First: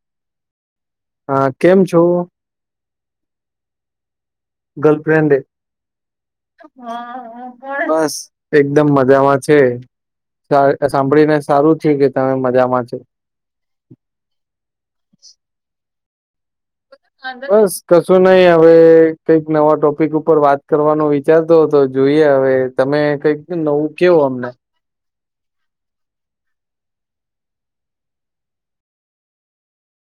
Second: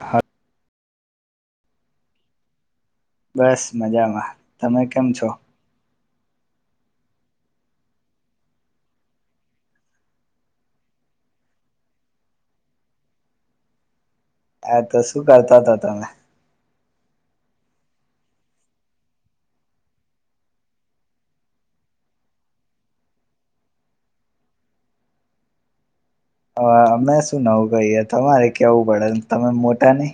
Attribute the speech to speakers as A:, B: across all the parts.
A: હા.
B: હા કેમ છો?
A: બસ મજામાં
B: ગર્લફ્રેન્ડે . બસ એકદમ મજામાં છે. સા સાંભળી ને સારું થીયુ કે તમે મજામાં છે.
A: હા તો શું કરતા હતા તમે?
B: [inaudible] બસ કશું નઈ હવે કઈક નવા ટોપિક ઉપર વાત કરવાનો વિચારતો હતો જોઈએ હવે તમે કઈક નવું કેવો અમને
A: અ અમે શું નવું કહીએ તમારે કેવું પડે તમે મોટા ની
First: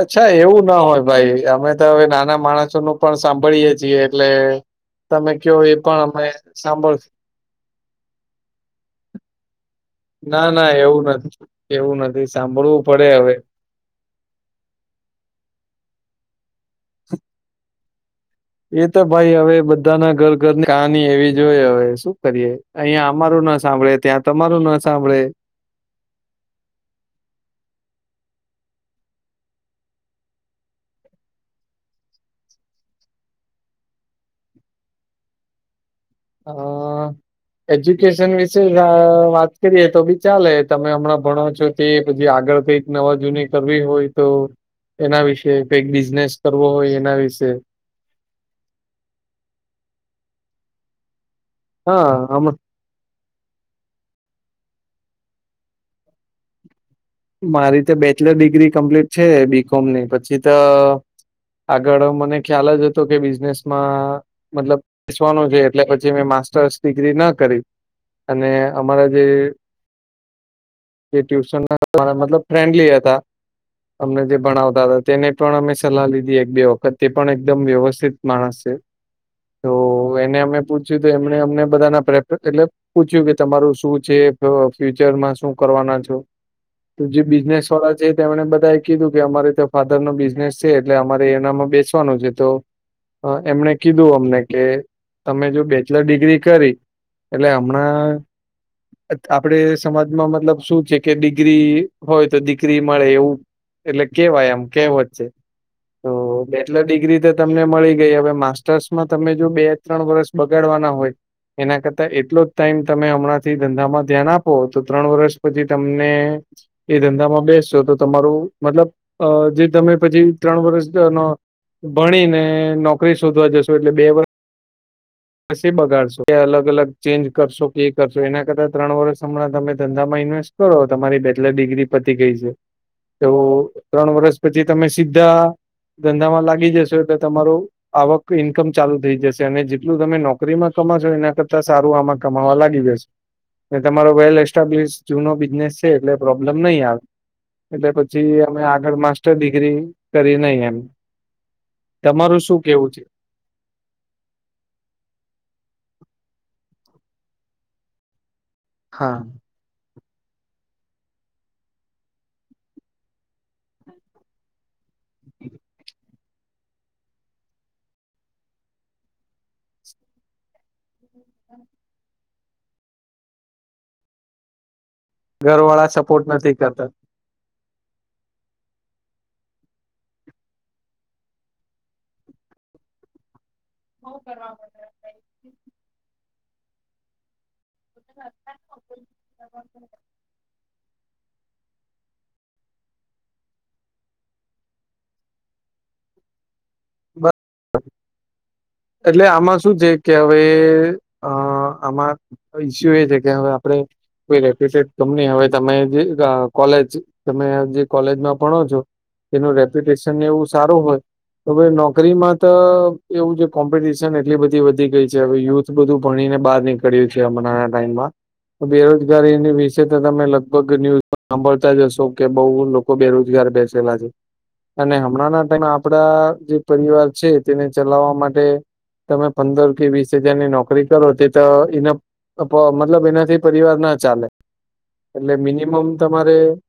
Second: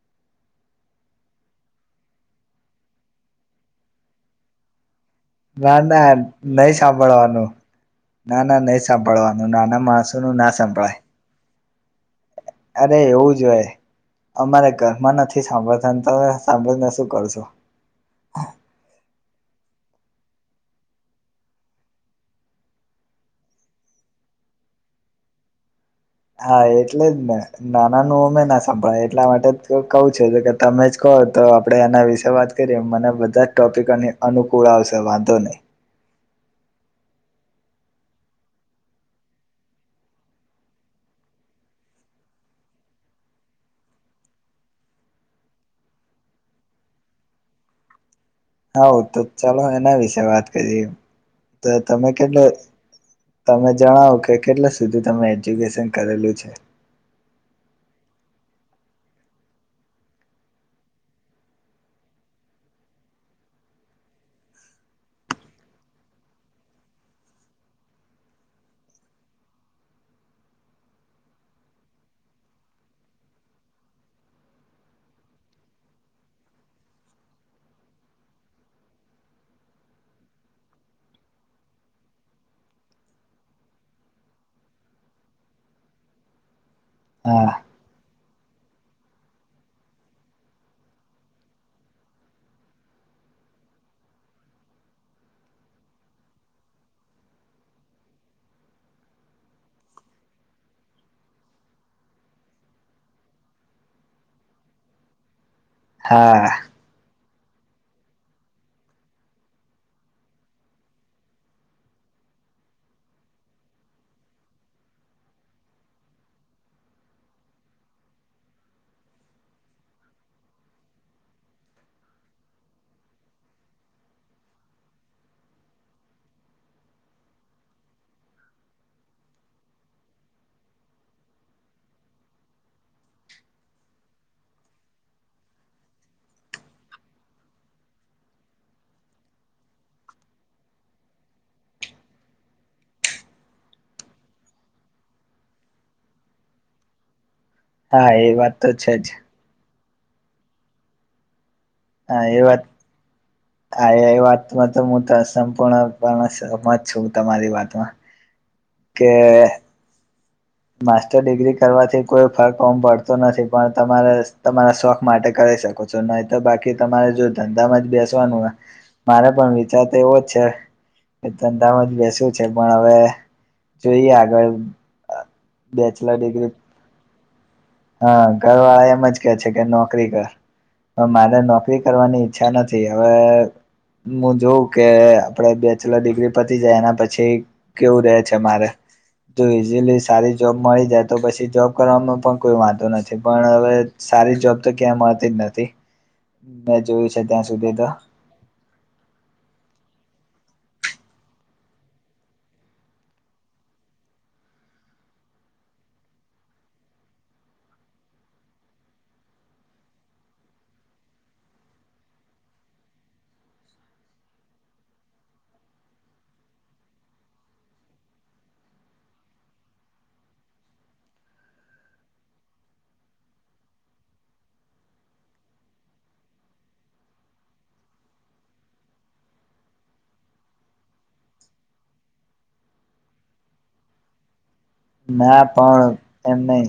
B: અચ્છા એવું ના હોય ભાઈ અમે તો હવે નાના માણસોનું પણ સાંભળીએ છીએ એટલે તમે કયો એ
A: ના
B: પણ
A: ના
B: અમે
A: નહી
B: સાંભળશું
A: સાંભળવાનું ના ના નહી સાંભળવાનું નાના માણસ
B: ના ના એવું નથી એવું નથી સાંભળવું
A: અરે
B: પડે હવે
A: એવું જ હોય અમારે ઘરમાં નથી સાંભળતા તમે સાંભળીને શું કરશો
B: એ તો ભાઈ હવે બધાના ઘર ઘરની કહાની એવી જ હોય હવે શુ કરીએ અહિયાં અમારું ન સાંભળે ત્યાં તમારું ન સાંભળે
A: હા એટલે જ ને નાના નુ અમે ના સંભળાય એટલા માટે કવું છે, કે તમે જ કહો તો આપડે એના વિશે વાત કરીએ મને બધા જ ટોપિકોને અનુકૂળ આવશે વાંધો નહી
B: હા. એજ્યુકેશન વિશે વા વાત કરીએ તો બી ચાલે તમે હમણાં ભણો છો તે પછી આગળ કઈક નવા જૂની કરવી હોય તો એના વિશે કઈક બિઝનેસ કરવો હોય એના વિશે
A: હા તો ચાલો એના વિશે વાત કરીએ તો
B: હા
A: તમે કેટલો
B: હમ-
A: તમે જણાવો કે કેટલા સુધી તમે એજ્યુકેશન કરેલું છે.
B: મારી તો બેચલર ડિગ્રી કમ્પ્લીટ છે, બી કોમની પછી તો આગળ મને ખ્યાલ જ હતો કે બિઝનેસમાં મતલબ પીસવાનું છે, એટલે પછી મેં માસ્ટર્સ ડિગ્રી ન કરી અને અમારા જે જે ટ્યુશન મતલબ ફ્રેન્ડલી હતા અમને જે ભણાવતા હતા તેને પણ અમે સલાહ લીધી એક બે વખત તે પણ એકદમ વ્યવસ્થિત માણસ છે, તો એને અમે પૂછ્યું તો એમને અમને બધાના [unintelligible] પૂછ્યું કે તમારું શું છે, ફ ફયુચરમાં શું કરવાના છો તુ જે
A: હા
B: બિઝનેસ વાળા જે તેમણે બધા એ કીધું કે અમારે તો ફાધર ન બિઝનેસ છે, એટલે અમારે એનામાં બેસવાનું છે, તો અ એમણે કીધું અમને કે તમે જો બેચલર ડિગ્રી કરી એટલે હમણાં આપડે સમાજમાં મતલબ શું છે. કે ડિગ્રી હોય તો દિકરી મળે એવું એટલે કેવાય એમ કેવત છે.
A: હા.
B: એટલે ડિગ્રી તો તમને મળી ગઈ હવે માસ્ટર્સમાં તમે જો બે ત્રણ વર્ષ બગાડવાના હોય એના કરતા એટલો જ ટાઈમ તમે હમણાં થી ધંધામાં ધ્યાન આપો તો ત્રણ વર્ષ પછી તમને એ ધંધામાં બેસશો તો તમારું મતલબ અ જે તમે પછી ત્રણ વરસ ધનો ભણી ને નોકરી શોધવા જશો એટલે બે વર પછી બગાડશો કે અલગ અલગ ચેન્જ કરશો કે એ કરશો એના કરતાં ત્રણ વરસ હમણાં તમે ધંધામાં ઇન્વેસ્ટ કરો તમારી બેચલર ડિગ્રી પતી ગઈ છે. તો ત્રણ વરસ પછી તમે સીધ્ધા ધંધામાં લાગી જશો એટલે તમારું આવક ઈન્કમ ચાલુ થઈ જશે અને જે એટલું તમે નોકરીમાં કમાશો એના કરતા સારું આમાં કમાવા લાગી જશ ને તમારો વેલ એસ્ટાબ્લિશ જૂનો બિઝનેસ છે એટલે પ્રોબ્લેમ નહી આવે. એટલે
A: હા એ
B: પછી
A: વાત
B: અમે
A: તો છે
B: આગળ
A: જ
B: માસ્ટર ડિગ્રી કરી નહી એમ.
A: હા એ
B: તમારું શું
A: વાત
B: કેવું છે?
A: હા એ વાતમાં તો હું ત સંપૂર્ણપણ સહમત છું તમારી વાતમાં. કે
B: હા
A: માસ્ટર ડિગ્રી કરવાથી કોઈ ફર્ક ઓંમ પડતો નથી પણ તમાર તમારા શોખ માટે કરી શકો છો નઈત તો બાકી તમારે જો ધંધામાં જ બેસવાનું હોય મારે પણ વિચાર તો એવો જ છે એ ધંધામાં જ બેસવું છે પણ હવે જોઈએ આગળ અ
B: ઘર વાળા
A: બેચલર
B: સપોર્ટ
A: ડિગ્રી
B: નથી કરતા
A: હા ઘરવાળા એમજ કે છે કે નોકરી કર. પણ મારે નોકરી કરવાની ઈચ્છા નથી હવે હું જોઉં કે આપડે બેચલર ડિગ્રી પતી જાય એના પછી કેવું રે છે મારે તો ઇઝીલી જોબ મળી જાય તો પછી જોબ કરવાનો પણ કોઈ વાંધો નથી પણ હવે સારી જોબ તો ક્યાંય મળતી જ નથી મેં જોયું છે ત્યાં સુધી તો.
B: એટલે આમાં શું છે કે હવે અ આમાં ઈસ્યુ એ છે કે હવે આપડે કોઈ રેપ્યુટેડ કંપની હવે તમે જે આ કોલેજ તમે જે કોલેજમાં ભણો છો એનું રેપ્યુટેશન એવું સારું હોય તો હવે નોકરીમાં તો એવું છે કોમ્પિટિશન એટલી બધી વધી ગઈ છે હવે યુથ બધું ભણી ને બહાર નીક કરીએ છે હમણાના ટાઈમમાં. બેરોજગારીની વિશે તો તમે લગભગ ન્યુઝ સાંભળતા જ હશો કે બહું લોક કો બેરોજગાર બેસેલા છે અને હમણાંના ટાઈમે આપડા જે પરિવાર છે તેને ચલાવવા માટે તમે પંદર કે વીસ હજારની નોકરી કરો તે તો ઇનફ તો મતલબ એનાથી પરિવાર ના ચાલે એટલે
A: ના
B: મિનિમમ
A: પણ એમ
B: તમારે
A: નહી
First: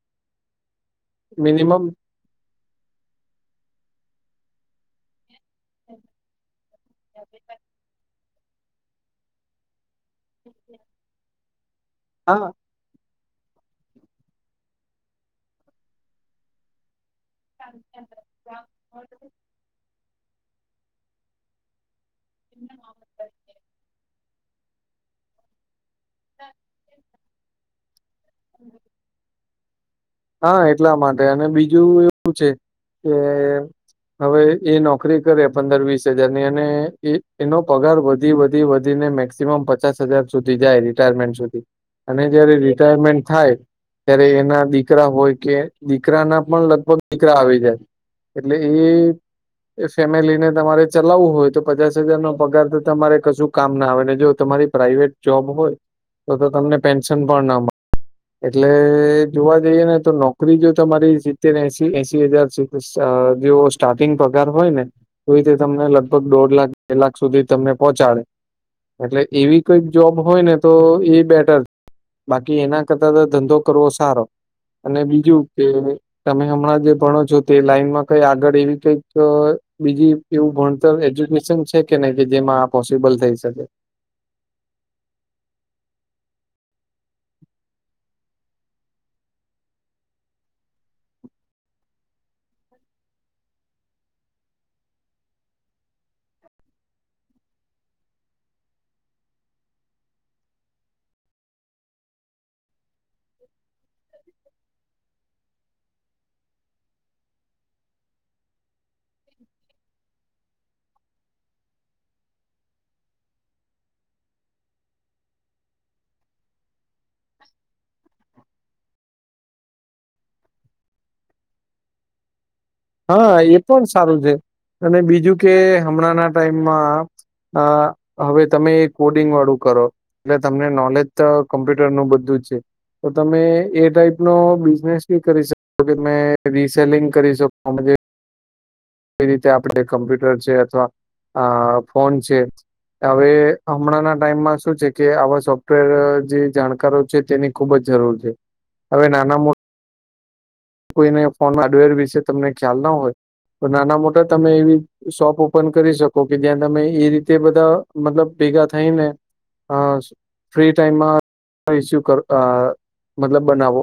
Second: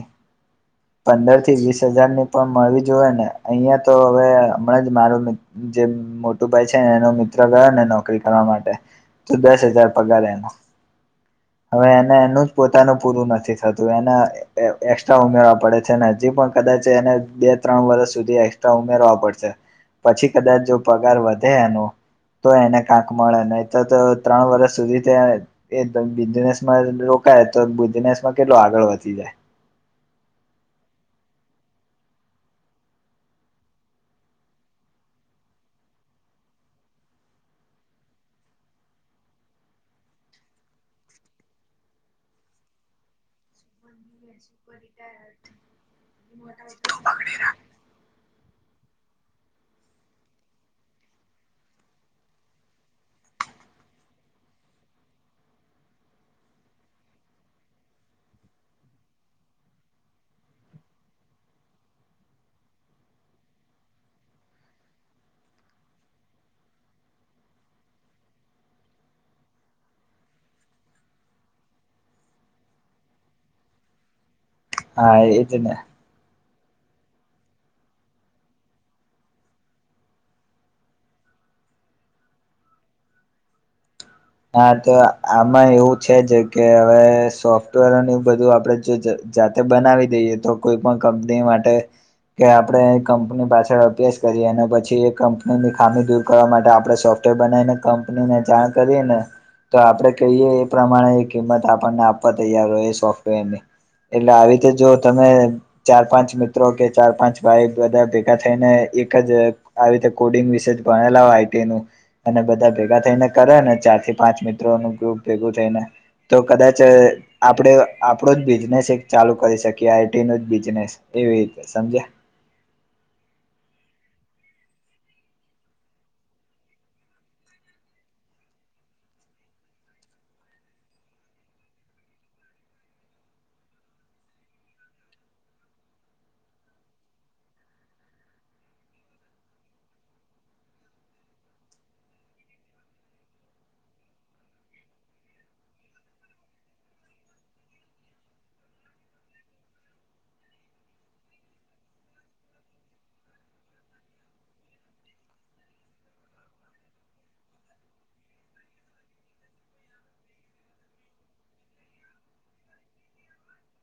A: પંદર થી
B: મિનિમમ
A: વીસ હજારની પણ મળવી જોએ ને અહિયાં તો હવે હમણાં જ મારો મિત જે મોટું ભાઈ છે એનો મિત્ર ગયો ને નોકરી કરવા માટે તો દસ હજાર પગાર એનો હવે એને
B: હા
A: એનું જ પોત તાનું પૂરું નથી થતું એને એ એક્સ્ટ્રા ઉમેરવા પડે છે ને હજી પણ કદાચ એને બે ત્રણ વરસ સુધી એસ્ટ્રા ઉમેરવા પડશે પછી કદાચ જો પગાર વધે એનો તો એને કાંક મળે નહી તો તો ત્રણ વરસ સુધી તે એ એ ધંધી ઝનેશ રોકાય તો બિઝનેસ માં કેટલો આગળ વધી જાય.
B: હા એટલા માટે અને બીજું એવું છે કે હવે એ નોકરી કરે પંદર વીસ હજારની અને એ એનો પગાર વધી વધી વધીને મેકસ ક્સિમમ પચાસ હજાર સુધી જાય રિટાયરમેન્ટ સુધી અને જયારે રિટાયરમેન્ટ થાય ત્યારે એના દીકરા હોય કે દીકરા ના પણ લગભગ દીકરા આવી જાય. એટલે એ એ ફેમિલીને તમારે ચલાવવું હોય તો પચાસ હજાર નો પગાર તો તમારે કશું કામ ના આવે ને જો તમારી પ્રાાઈવેટ જોબ હોય તો તો તમને પેન્શન પણ ના મળે એટલે જોવા જઈએ ને તો નોકરી જો તમારી સિતતેરને એસી એશી હજાર સી જે સ્ટાર્ટિંગ પગાર હોય ને તોય તે તમને લગભગ દોઢ લાખ કે લાખ સુધી તમને પહોંચાડે એટલે એવી કઈક જોબ હોય ને તો એ બેટર બાકી એના કદાચ ધંધો કરવો સારો અને
A: હા
B: બીજું
A: એજ
B: કે
A: ને
B: તમે હમણાં જે ભણો છો તે લાઈનમાં કઈ આગળ એવી કઈક બીજી એવું ભણતર એજ્યુકેશન છે કે નહી કે જેમાં આ પોસિબલ થઈ શકે
A: હા તો આમાં એવું છે જ કે હવે સોફ્ટવેરું બધું આપડ જો જાતે બનાવી દઈએ તો કોઈ પણ કંપની માટે કે આપણે એ કંપની પાછળ અભ્યાસ કરીએ અને પછી એ કંપનીની ખામી દૂર કરવા માટે આપણે સોફ્ટ બનાવીને કંપની ને જાણ કરી ને તો આપડણે કહીએ એ પ્રમાણે કિંમત આપણને આપવા તૈયાર હોય સોફ્ટવેર ની એટલે આવી રીતે જો તમે ચાર પાંચ મિત્રો કે ચાર પાંચ ભાઈ બધા ભેગા થઈને એક જ આવી રતે કોડિંગ વિશે ભણેલા હોય આઈ ન અને બધા ભેગા થઈને કરે ને ચારથી પાંચ મિત્રો નું ગ્રુપ ભેગું થઈ ને તો કદાચ આપણે આપણો જ બિઝનેસ એક ચાલુ કરી શકીએ આઈટી ન જ બિઝનેસ એવી રીતે સમજ્યા
B: હા એ પણ સારું છે અને બીજું કે હમણાં ના ટાઈમમાં આ હવે તમે એ કોડિંગ વાળું કરો એટલે તમને નોલેજ તો કોમ્પ્યુટર નું બધું જ છે તો તમે એ ટાઈપ નો બિઝનેસ ક કરી શકો કે તમે રીસેલિંગ કરી શકો અ જે. કઈ રીતે આપણે કમ્પ્યુટર છે અથવા અ ફોન છે. હવે હમણાં ના ટાઈમમાં શું છે કે આવા સોફ્ટવેર જે જાણકારો છે તેની. ખુબ જ જરૂર છે હવે નાના મોટા. કોઈને ફોન હાર્ડવેર વિશે તમને ખ્યાલ ના હોય તો નાના મોટા તમે એવી. શોપ ઓપન કરી શકો કે ત્યાં તમે એ રીતે બધા મતલબ ભેગા થાય ને. હ ફ્રી્રી ટાઈમમાં. ઇસ્યુ કર મતલબ બનાવો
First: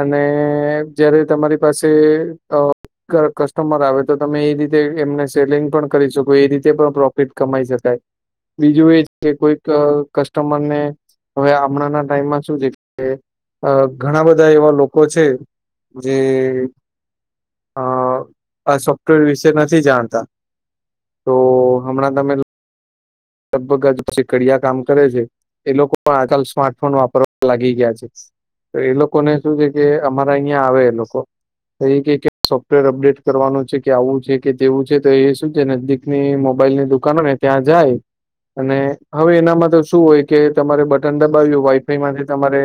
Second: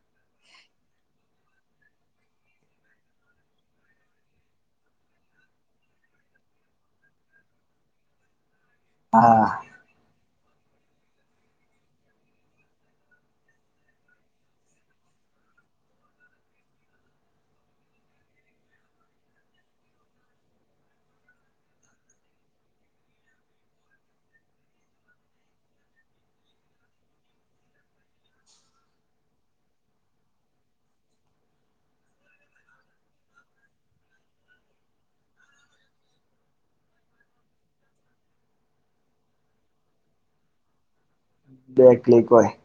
B: અને. જયારે તમારી પાસે અ. કસ્ટમર આવે તો તમે એ રીતે એમને સેલિંગ પણ કરી શકો એ રીતે પણ પ્રોફિટ કમાઈ શકાય. બીજું એ છે કે કોઈક
A: હા
B: કસ્ટમર ને. હવે હમણાંના ટાઈમમાં શું છે કે ઘણા બધા એવા લોકો છે. જે અ આ સોફ્ટવેર વિશે નથી જાણતા. તો હમણાં તમે. લગભગ સીકડીિયા કામ કરે છે એ લોકો પણ આજકાલ સ્માર્ટફોન વાપરવા લાગી ગયા છે. તો એ લોકોને શું છે કે અમારા અહિયાં આવે એ લોકો. તો એ ક ક સોફ્ટવેર અપડેટ કરવાનું છે કે આવું છે કે તેવું છે તો એ શું છે નક. ની મોબાઈલ ની દુકાનો ને ત્યાં જાય. અને હવે એનામાં તો શું હોય કે તમારે બટન દબાવ્યું
A: બે
B: વાઈફાઈ
A: ક્લિક
B: માંથી
A: હોય
B: તમારે.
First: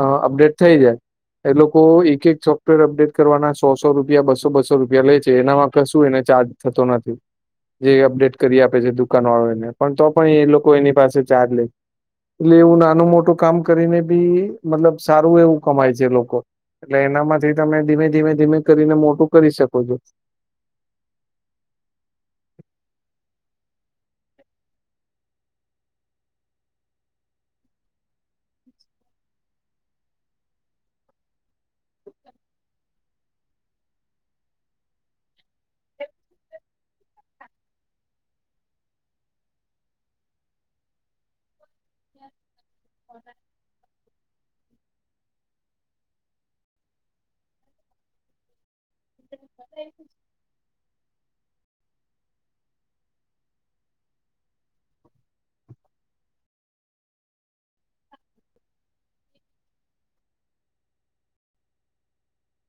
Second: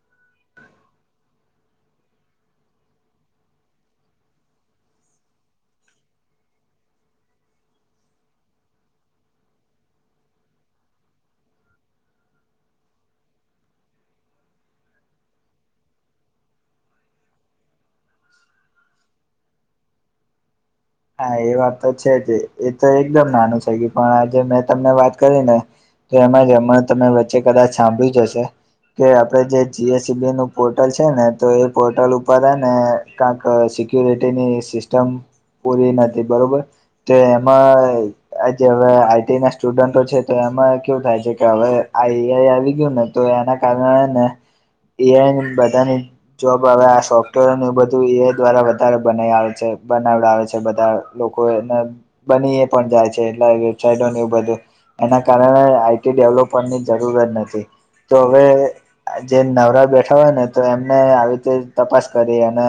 B: અ અપડેટ થઇ જાય. એ લોકો એક એક સોફ્ટવેર અપડેટ કરવાના સોસો રૂપિયા બસો બસો રૂપિયા લે છે એનામાં ક શું એને ચાર્જ. થતો નથી જે અપડેટ કરી આપે છે દુઃ. વાળો એને પણ તો પણ એ લોકો એની પાસે ચાર્જ લે. એટલે એવું નાનું મોટું કામ કરીને બી મતલબ સારું એવું કમાય છે લોકો. એટલે એનામાંથી તમે ધીમે ધીમે ધીમે કરીને મોટું કરી શકો છો.
A: હા એ વાત તો છે જ એ તો એકદમ નાનું છે કે પણ આજે મેં તમને વાત કરી ને. તો એમાં જમણ તમે વચ્ચે કદાચ સાંભળી જ હશે. કે આપડે જે જી એસ સી બી નું પોર્ટલ છે ને તો એ પોર્ટલ ઉપર આને. કંક સિકુરિટીની સિસ્ટમ પૂરી નથી બરોબર. તે એમાં. આજે હવે આઈટી ના સ્ટુડન્ટો છે તો એમાં કેવું થાય છે કે હવે. આઈ આઈ આવી ગયું ને તો એના કારણેને. ઈઆઈ બધાની જોબ હવે આ સોફ્ટવેર એ બધું ઈઆઈ દ્વારા. ત બના આવે છે બનાવડ આવે છે. બધા લોકો એ બની પણ જાય છે એટલે વડની બધ. એના કારણે આઈટી ડેવલોપની જરૂરત નથી તો હવે. જે નવરા બેઠા હોય ને તો એમને આવી રીતે તપાસ કરી અને.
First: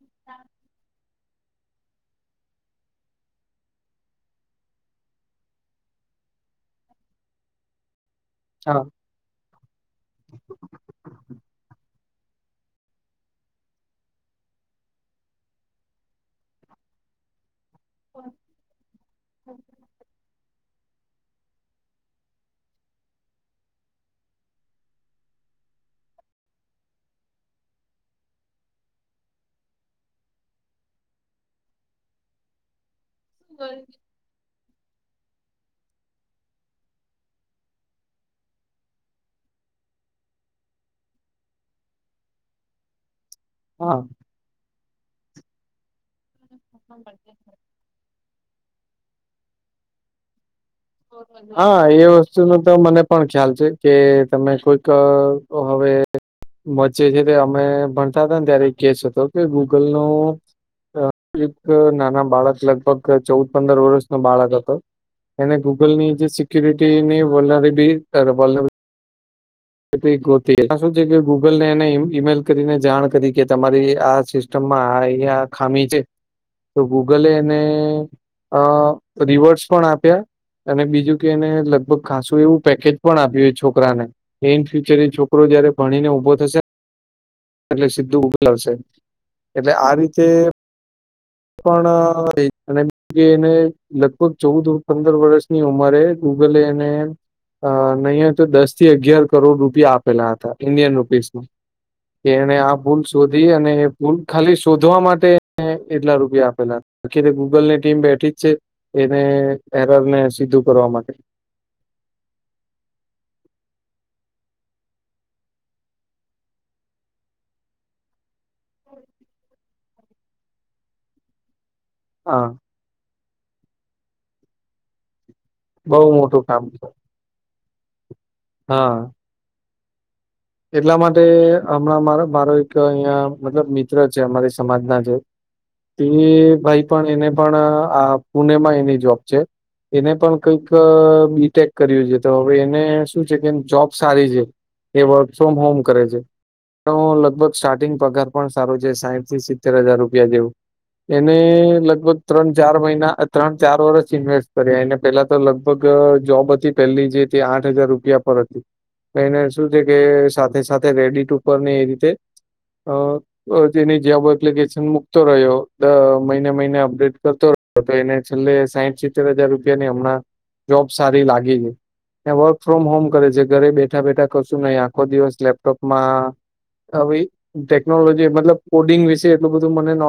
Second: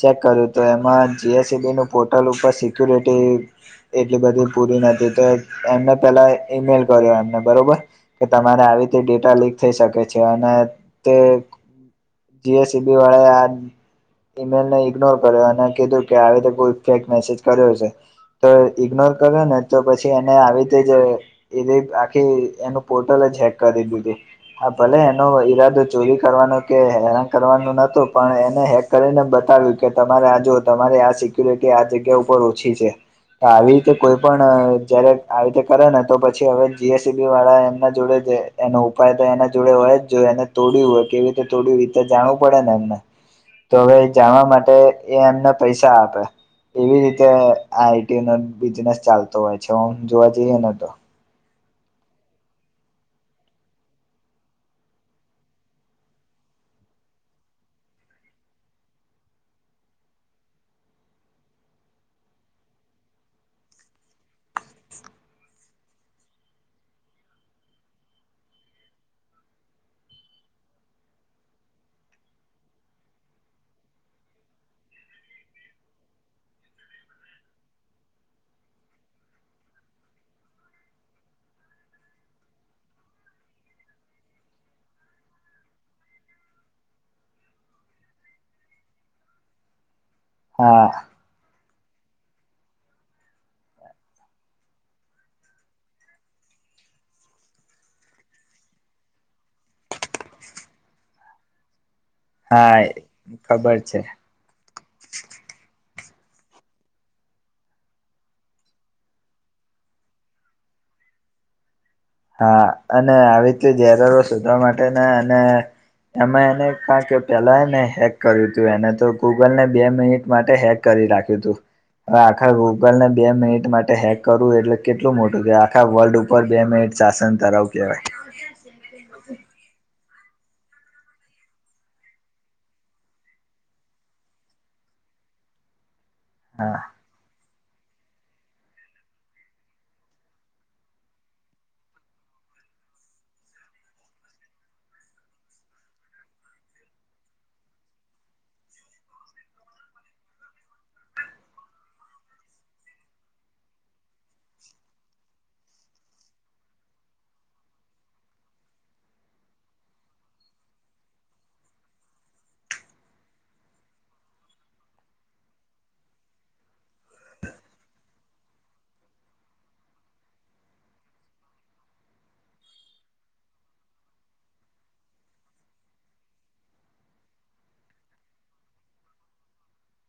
A: ચેક કર્યું તો એમાં જી એસ સી બી ન પોર્ટલ ઉપર સિક્યુરિટી એટલી બધી પૂરી નથી તો એમને પેલા ઈમેલ કર્યો એમને બરોબર. કે તમારે
B: હા
A: આવી ર તે ડેટા લીક થઈ શકે છે અને તે જી એસ સી બી વાળાએ આ ઈમેલને ઇગ્નોર કર્યો અને કીધું કે આવી રતે કોઈ ફેક મેસેજ કર્યો છે, તો ઈગ્નોર કર્યો ને તો પછી એને આવી રીતે જ એલે આખી એનું પોર્ટલ જ હેક કરી દીધું. હા ભલે એનો ઈરાદો ચોરી કરવાનો કે હેરાન કરવાનું નતું પણ એને હે કરીને બતાવ્યું કે તમારે આ જો તમારે આ સિક્યુરિટી આ જગ્યા ઉપર ઓછી છે, આવી રીતે કોઈ પણ જયારે આવી રીતે કરે ને તો પછી હવે જી એસ સી બી વાળા એમના જોડે જ એનો ઉપાય તો એના જોડે હોય જ જો એને તોડ્યું હોય કેવી રીતે તોડ્યું રીતે જાણવું પડે ને એમને. તો હવે
B: હા
A: જવા માટે એ એમને પૈસા આપે, એવી રીતે આ આઈ ટી નો બિઝનેસ ચાલતો હોય છે હ જોવા જઈએ નને તો.
B: હા એ વસ્તુ ન તો મને પણ ખ્યાલ છે કે તમે કોઈક હવે મ્ે છે તે અમે ભણતા હતા ને ત્યારે કેસ હતો કે ગૂગલ ન એક નાના બાળક લગભગ ચૌદ પંદર વર્ષ નો બાળક હતો. એને ગૂગલ ની જે સિક્યુરિટીની વલર બી વોલર શ છે કે ગૂગલ ને એને ઈમેલ કરીને જાણ કરી કે તમારી આ માં અહ ખામી છે, તો ગૂગલેને અ રિવર્સ પણ આપ્યા. અને બીજું કે એને લગભગ ખાસું એવું પેકેજ પણ આપ્યુંય છોકરાને. એ ઇન ફ્યુચર એ છોકરો જયારે ભણીને ઊભો થશે. એટલે સીધું ઉભલાવશે, એટલે આ રીતે
A: હા
B: પણ એને લગભગ ચૌદ પંદર વર્ષની ઉંમરે ગુગલ એને અ નહીં તો દસ થી અગિયાર કરોડ રૂપિયા આપેલા હતા ઇન્ડિયન રૂપીસ મા કે એને આ
A: હા
B: ભૂલ શોધી અને
A: ખબર છે
B: ભૂલ ખાલી શોધવા માટે અને એટલા રૂપિયા આપેલા આખીરે ગૂગલની ટીમ બેઠી જ છે એને એરર ને સીધું કરવા માટે
A: હા અને આવી રીતે જ અરરો સુધારવા માટે ને અને એમાં એને કારણ કે પેલા ને હે હ કરયુ તું એને તો ગૂગલને બે મિનિટ માટે હેક કરી રાખ્યું હતું અને
B: હા
A: આખા ગ્રુપ ગૂગલને બે મિનિટ માટે હેક કરવું એટલે કેટલું મોટું છે આખા
B: બહુ
A: વર્લ્ડ ઉપર
B: મોટું કામ
A: બે
B: છે
A: મિનિટ દાસન તરાવ કહેવાય
B: હા એટલા માટે હમણાં મારો મારો એક અહિયાં મતલબ મિત્ર છે અમારી સમાજના જે તે
A: હા
B: ભાઈ પણ એને પણ આ પુણેમાં એની જોબ છે એને પણ કઈક બીટેક કર્યું છે તો હવે એને શું છે કે જોબ સારી છે એ વર્ક ફ્રોમ હોમ કરે છે તો લગભગ સ્ટાર્ટિંગ પગાર પણ સારું છે સાહીઠ થી સિત્તેર હજાર રૂપિયા જેવું એને લગભગ ત્રણ ચાર મહિના ત્રણ ચાર વરષ ઇન્વેસ્ટ કર્યા એને પેલા તો લગભગ જોબ હતી પેલી જે તે આઠ હજાર રૂપિયા પર હતી એને શું છે કે સાથે સાથે રેડી ટુ ઉપર ને એ રીતે અ તેની જબ એપ્લિકેશન મૂકતો રહ્યો મહિને મહિને અપડેટ કરતો રહ્યો તો તો એને છેલ્લે સાઠ સિત્તેર હજાર રૂપિયા ની હમણાં જોબ સારી લાગી છે એ વર્ક ફ્રોમ હોમ કરે છે ઘરે બેઠા બેઠા કશું નહી આખો દિવસ લેપટોપમાં હ ટેકનોલોજી મતલબ કોડિંગ વિશે એટલું બધું મને ન